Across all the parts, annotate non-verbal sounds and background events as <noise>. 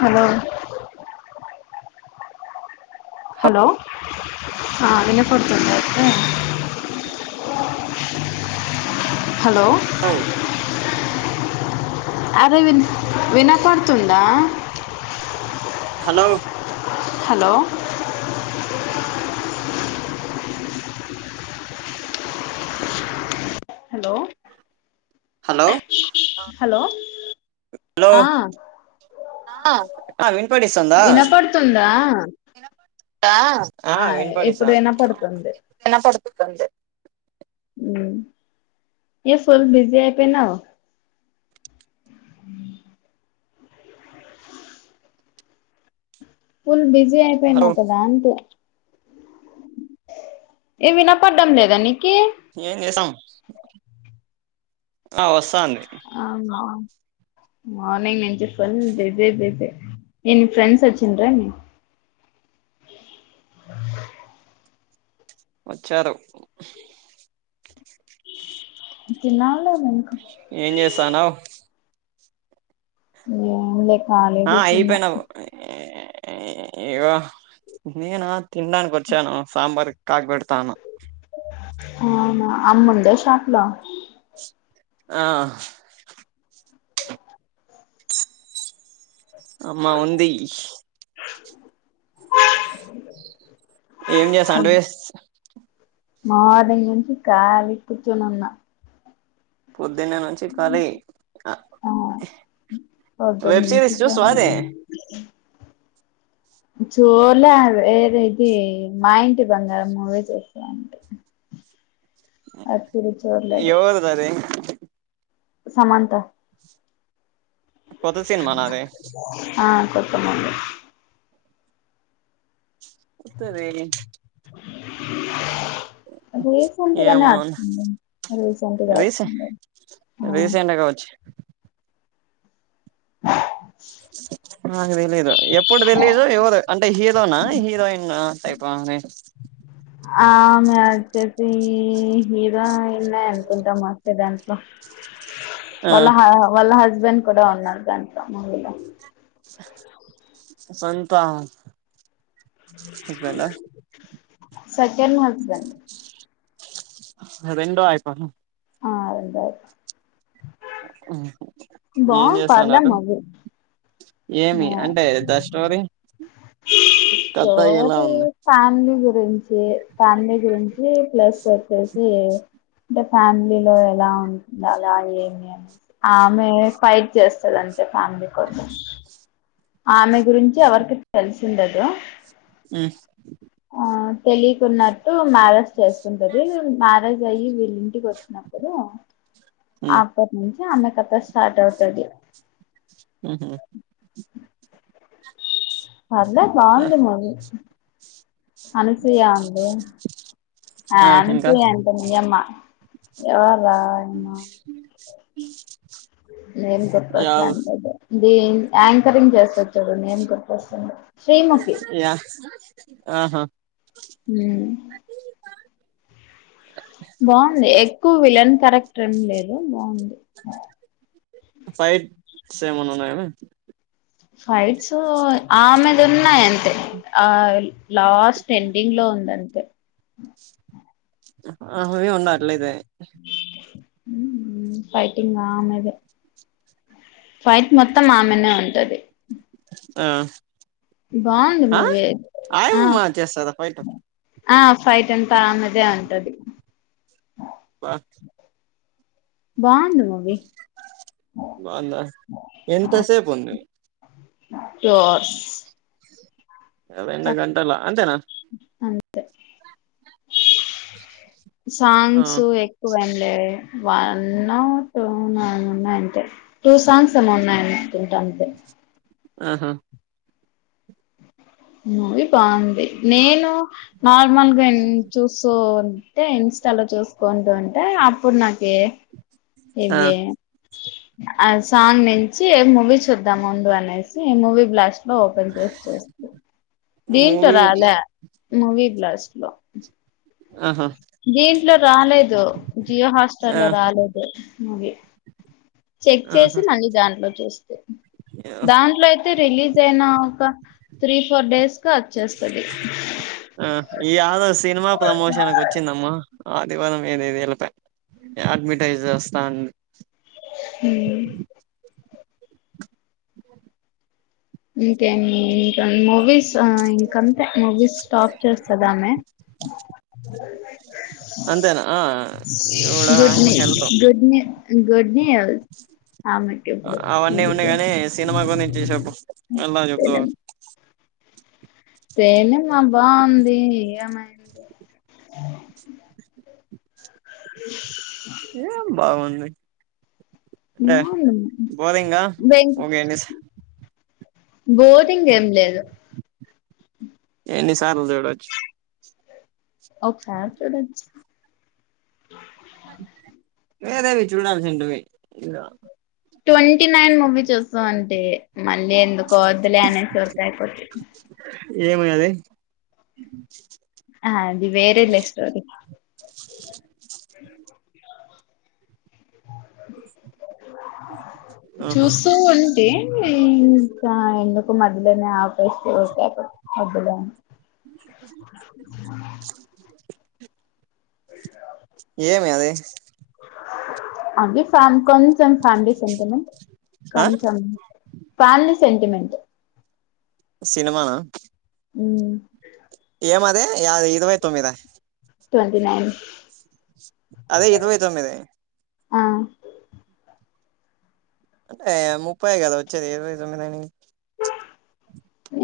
Hello hello వినప్పుడుతుందతే hello hello అరే విన్ వినపడుతుందా hello hello hello hello hello hello ఆ ఆ అక్క వినపడిస్తుందా వినపడుతుందా వినపడుతుంది రా ఆ ఇప్పుడు వినపడిస్తుంద ఆ వినపడుతుంది వినపడుతుంది ఎమ్ ఫుల్ బీజీ అయిపోయినవు ఫుల్ బిజీ హలో అయిపోయినావు కదా అంటి ఏ వినపడ్డం లేదా నీకి ఏం చేసాం ఆ వసంధి ఆ మ మార్నింగ్ నించి ఫుల్ బిజే బిజీ ఎమ్ ఫ్రెండ్స్ వచ్చిండరా ఏమి వచ్చారు తిన్నావా లేదా ఇంకా ఏం చేస్తానవు ఎమ్ లే ఖాళీ ఆ కూర్చున్నా అయిపోయినా ఏవో ఏమొ నేనా తినడానికి వచ్చాను సాంబార్ కాగాబెడతాను అవునా అమ్మ ఉందా షాప్ లో ఆ అమ్మా ఉంది అనాడిబుల్ ఎమ్ చేస్తవుఅంటే మార్నింగ్ నుంచి కాలి కూర్చునున్నా పొద్దున్నే నుంచి కాళీ ఆ వ వెబ్ సిరిస్ చూస్తావా ఆది అనాడిబుల్ చూలే ఏది ఇది మా ఇంటి బంగారం మూవీ చూస్తున అంతే అప్పుడు చూడలేదు సరే సమంత కొత్త సినిమానా అది ఆ కొట్టమను సరే ఏ ఫోన్ ఏమో కనీ మ ఏ ఫోన్గా రీసె మ రీసెంట్ గా కావచ్చు ఆహా అలా ఏంలేదు ఎప్పుడు తేలేదు ఇవా ంట హీరోనా హీరోయిన్ టైప్ ఆ ఆ మము వచ్చేసి హీరో ఉన్నాయి అనుకుంటాం వచ్చేదానికి ఆ వాళ్ళ వాళ్ళ హస్బెండ్ కూడా ఉన్నాడు దాంట్లో ముందుగా సొంతం సెకండ్ హస్బండ్ రెండో ఆయిపను ఆ రెండ ఐపా ఏం బావుంది పర్లే చేస్తున్నారు మది ఏమి అంటే ద స్టోరీ కథ ఎలా స్టోరీ ఉంది ఫామిలీ గురించి ఫ్యామిలీ గురించి ప్లస్ వచ్చేసి అంటే ఫ్యామిలీలో ఎలా ఉ అలా ఏమి అమెది ఆమె ఫైట్ చేస్తది అంతే ఫ్యామిలీ కోసం ఆమె గురించి ఎవరికి తెలిసిండదు ఉ ఆ తెలియకున్నట్టు మ్యారేజ్ చేసుకుంటది మ్యారేజ్ అయ్యి వీళ ఇంటికి వచ్చినప్పుడు అప్పటి నుంచి అమె కథ స్టార్ట్ అవుతది ఉహు పర్ల బాగుంది మరి అనుసూయ ఉంది ఆ అనుసూయ అంట మీయమ్మా ఎవరా ఆయమ్మ నేను కొత్త యా <unintelligible> దీన్ యాంకరింగ్ చేస్తడు చుడండి నేమ్ గుర్ప్పొస్తుంది యా ఆహా ఊ బాగుంది ఎక్కువ విలన్ కారెక్టర్ ఏం లేదు బాగుంది ఫైట్స్ ఏమన ఉన్నాయా మామ్ ఫైట్స్ ఆ మీద ఉన్నాయి అంతే ఆల్ లాస్ట్ ఎండింగ్ లో ఉందంతే ఆహ అవి ఉన్నా అట్లేద ఊ ఊ పైటిన్గ్ ఆమెద ఫైట్ మొత్తం ఆమెనే ఉంటది ఆ బాగుంది ఆ మూవీ ఆ ఆయమ్ చేస్తదా ఫైస్ట్ ఆ ఫైట్ ఎంతా ఆమెదే ఉంటది బ బాగుందును బాగుంద ఎంతసేపు ఉంది టోర్స్ మేడం ఎండు గంటలా అంతేనా అంతే ఆ సాంగ్సు ఎక్ టూవన్లే వన్ టూ న ఉన్నా అంతే టూ సాంగ్స్ ఏమో ఉన్నాయన తింటండు ఆహా మూవి బాగుంది నేను నార్మల్గా ఎన్ చూస్ సో అంటే ఇన్స్టాలో చూసుకుంటూ ఉంటే అప్పుడు నాక ఆ ఎవ్వె ఆ సాంగ్ నుంచి మూవీ చూద్దాం ముందు అనేసి ఈ మూవీ బ్లాస్ట్ నో ఓపెన్ చూస్తే దీంట్లో మూవీ రాలే మూవీ బ్లాస్ట్ లో ఆహా దీంట్లో రాలేదు జియో ఆ హాస్టర్ల్లో రాలేదు మూవి చెక్ చేసి ఆహా మళ్ళీ దాంట్లో చూస్తే దాంట్లో అయితే అయితే రిలీజ్ అయిన ఒక త్రీ ఫోర్ డేస్ క వచ్చేస్తది ఆ ఈ ఆడు సినిమా ప్రమోషన్కి వచ్చిందమ్మా ఆదివారం ఏనేది వె అడ్వటైజ్ చేస్తాం హ ఇంకేంమి ఇంకా మూవీస్ ఆ ఇంకంతే మూవీస్ స్టాప్ చేస్తుదా ఆమె అంతేనా ఆ ఇవిడ గుడ్ ఆయమ్మ నట్ health good new good news ఆమెకే మప్పుడు అవన్నీ ఉన్నాయి గాని సినిమా గురించి చెప్పు ఎలా చెప్తువ్ సినిమా బాగుంది ఏమై అ ఎం బాగుంది అంటే బాగుంది బోరింగా ఒకే ఎన్నిసా బోరింగ్ ఏం లేదు ఎన్ని సార్లు చూడొచ్చు ఒకసారి చూడొచ్చు వేరే వి చూనాసింట మీర ట్వంటీ నైన్ మూవీ చూస్తా అంటే మళ్ళీ ఎందుకు వద్దలే అనే చూతాయి ఏమయినది ఆ అది వేరెలె స్టోరీ ఆహా చూస్తూ ఉంటే ఇంకా ఎందుకు మధ్యలోనే ఆపేసి ఊరికే ఒకదా ఏమి అది అంతే ఫ్యా కొంచెం ఫ్యామిలీ సెంటిమెంట్ ఆ కొంచెం ఫ్యామిలీ సెంటిమెంట్ సినిమానా ఉ ఏమ అదే ఇరవై తొమ్మీద ట్వంటి నైన్ అదే ఇరవై తొమ్మిది ఆ అంటే ముప్పై కదా వచ్చేది ఇరవై తొమ్మిదాని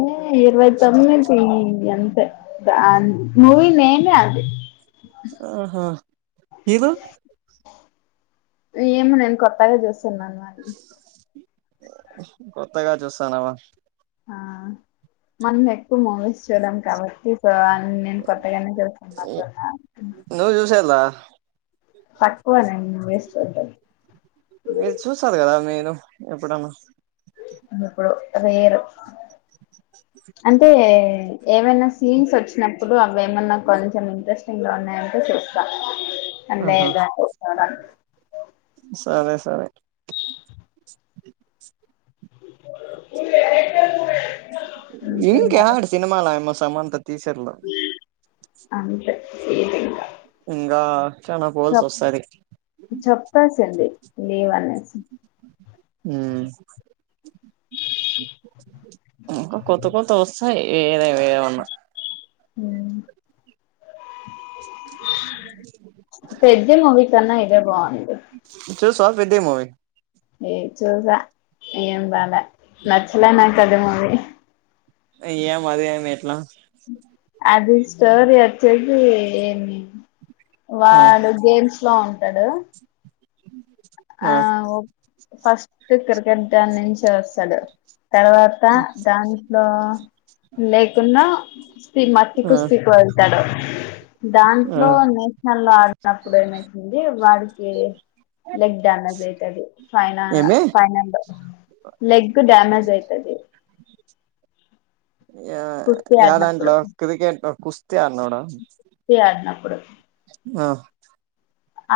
ఏ ఇరవై తొమ్మిది అంతే మూవీ నేమ్ అది ఆహా ఇవ ఏమో నేను కొత్తగా చూస్తున్నాను కొత్తగా చూస్తానవా ఆ మల్ల ఎక్కువ మూవీస్ చూడం కాబట్టి సో నేను కొత్తగానే చస్తుానుటు ఉన్నా నువ్ చూసే ఎలా పక్కువ నండి వేస్ట్ వంటంది మీరు చూసారు కదా మీరు ఎప్పుడన్నా ఇప్పుడు వేరు అంటే ఏమైనా సీన్స్ వచ్చినప్పుడు అవి ఏమన్నా కొంచ చాలా ఇంట్రెస్టింగ్ ఉన్నాయంటే అహ లేదా సరే సరే అంటున్నారు ఇంకెవరు అడ సినిమాలో అయమ్మ సమంత తీసర్లో అంట <inaudible> ఇంగా చానా పోల్స్ చెప్ వస్తాది చెప్పేసింది లీవ్ అనేసి మ్మ్ ఇంకా కొత్త కొత్త ఆస్ సరే ఏమైన <inaudible> మ్మ్ పెద్ది మూవీ కన్నా ఇదే బాగుంది చూసావా పెద్ది మూవీ ఏ చూలే ఏం బాలే నచ్చలే నాకది మూవీ ఇయ్యే మరి అదెట్లా మ్మ్ అది స్టోరి వచ్చొద్ది ఆ వాడు గేమ్స్ లో ఉంటడు ఆ ఫస్ట్ క్రికెట్ దాన్నుంచి వస్తాడు తర్వాత దాంట్లో లేకున్నా మట్టి ఆ కుస్తీకి వెళ్తాడు ఆ దాంట్లో నే మళ్ళా ఆడితప్పుడు ఏమైతుంది వాడికి లెగ్ డ్యామేజ్ అయితది పైన ఏమి పైన లెగ్ డ్యామేజ్ అయితది కుస్తీ యాదాంట్లో క్రికెట్ కుస్తీ ఆడినాడా ఈ ఆడినప్పుడు ఆ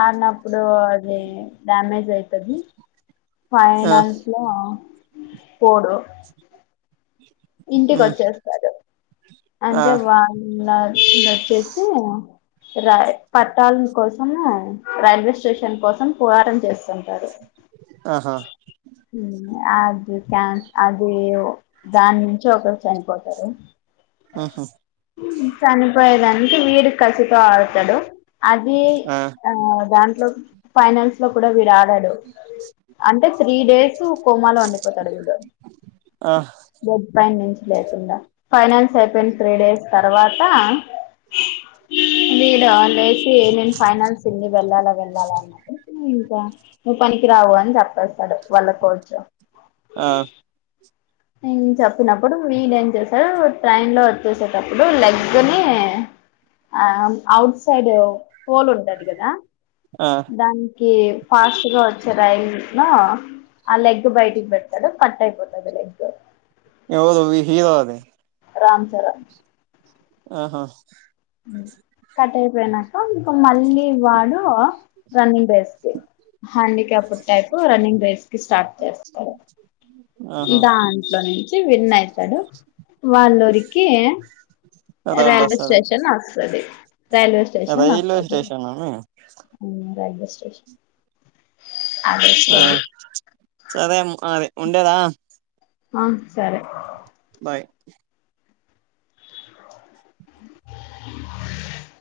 ఆడినప్పుడు అది డ్యామేజ్ అయితది ఆ ఫైనల్స్ లో పోడు అ ఇంటికి వచ్చేస్తాడు ఆ అంటే <inaudible> వచ్చేసి రై పట్టాల కోసం అని రైల్వే స్టేషన్ కోసం పోరాటం చేస్తాడు ఆహా మ్మ్ అది క్యా అది దాని నుంచి ఒకరు చనిపోతారు ఉహు చనిపోయినప్పుడు వీడు కసితో ఆడుతాడు అది ఆ దాంట్లో ఫైనల్స్ లో కూడా వీడు ఆడడు అంటే త్రీ డేస్ కోమాలో ఉండిపోతాడు వీడు ఆ బెడ్ పైనుంచి లేయకుండా ఫైనల్స్ అయిపోయిన త్రీ డేస్ తర్వాత వీడు రేపే నేను ఫైనాల్స్ ఉంది వెళ్ళాలా వెళ్ళాలా <inaudible> ఇంకా. నువ్ పనికి రావు అని చెప్పేస్తాడు వాళ్ళ కోచ్ ఆ నిజం చెప్పినప్పుడు వీడేం చేస్తాడు ట్రైన్ లో వచ్చేసేటప్పుడు లెగ్ని ఆ ఔట్ సైడూ హోల్ ఉంటది కదా ఆ దానికి ఫాస్ట్ గా వచ్చే రైల్ నూ ఆ లెగ్ బయటికి పెడతాడు కట్ అయిపోతది లెగ్ <unintelligible> రామ్ చర ఆహా.. కట్ అయిపోయినాక ఇకా మళ్ళీ వాడు రన్నింగ్ బెస్తే హ్యాండిక్యాప్ట్ టైపు రన్నింగ్ రేస్ కి స్టార్ట్ చేస్తారు. ఆహా దాంట్లో నుంచి విన్ అయితడు వాళ్ళురికి రోడ్డు రైల్వే వస్తది స్టేషన్ వస్తది రైల్వే స్టేషన్ రైల్వే వస్తది స్టేషన్ అని రైల్వే స్టేషన్. అదే ఆ స్టోరీ సరే అ ఉండేదా ఆ సరే. బాయ్.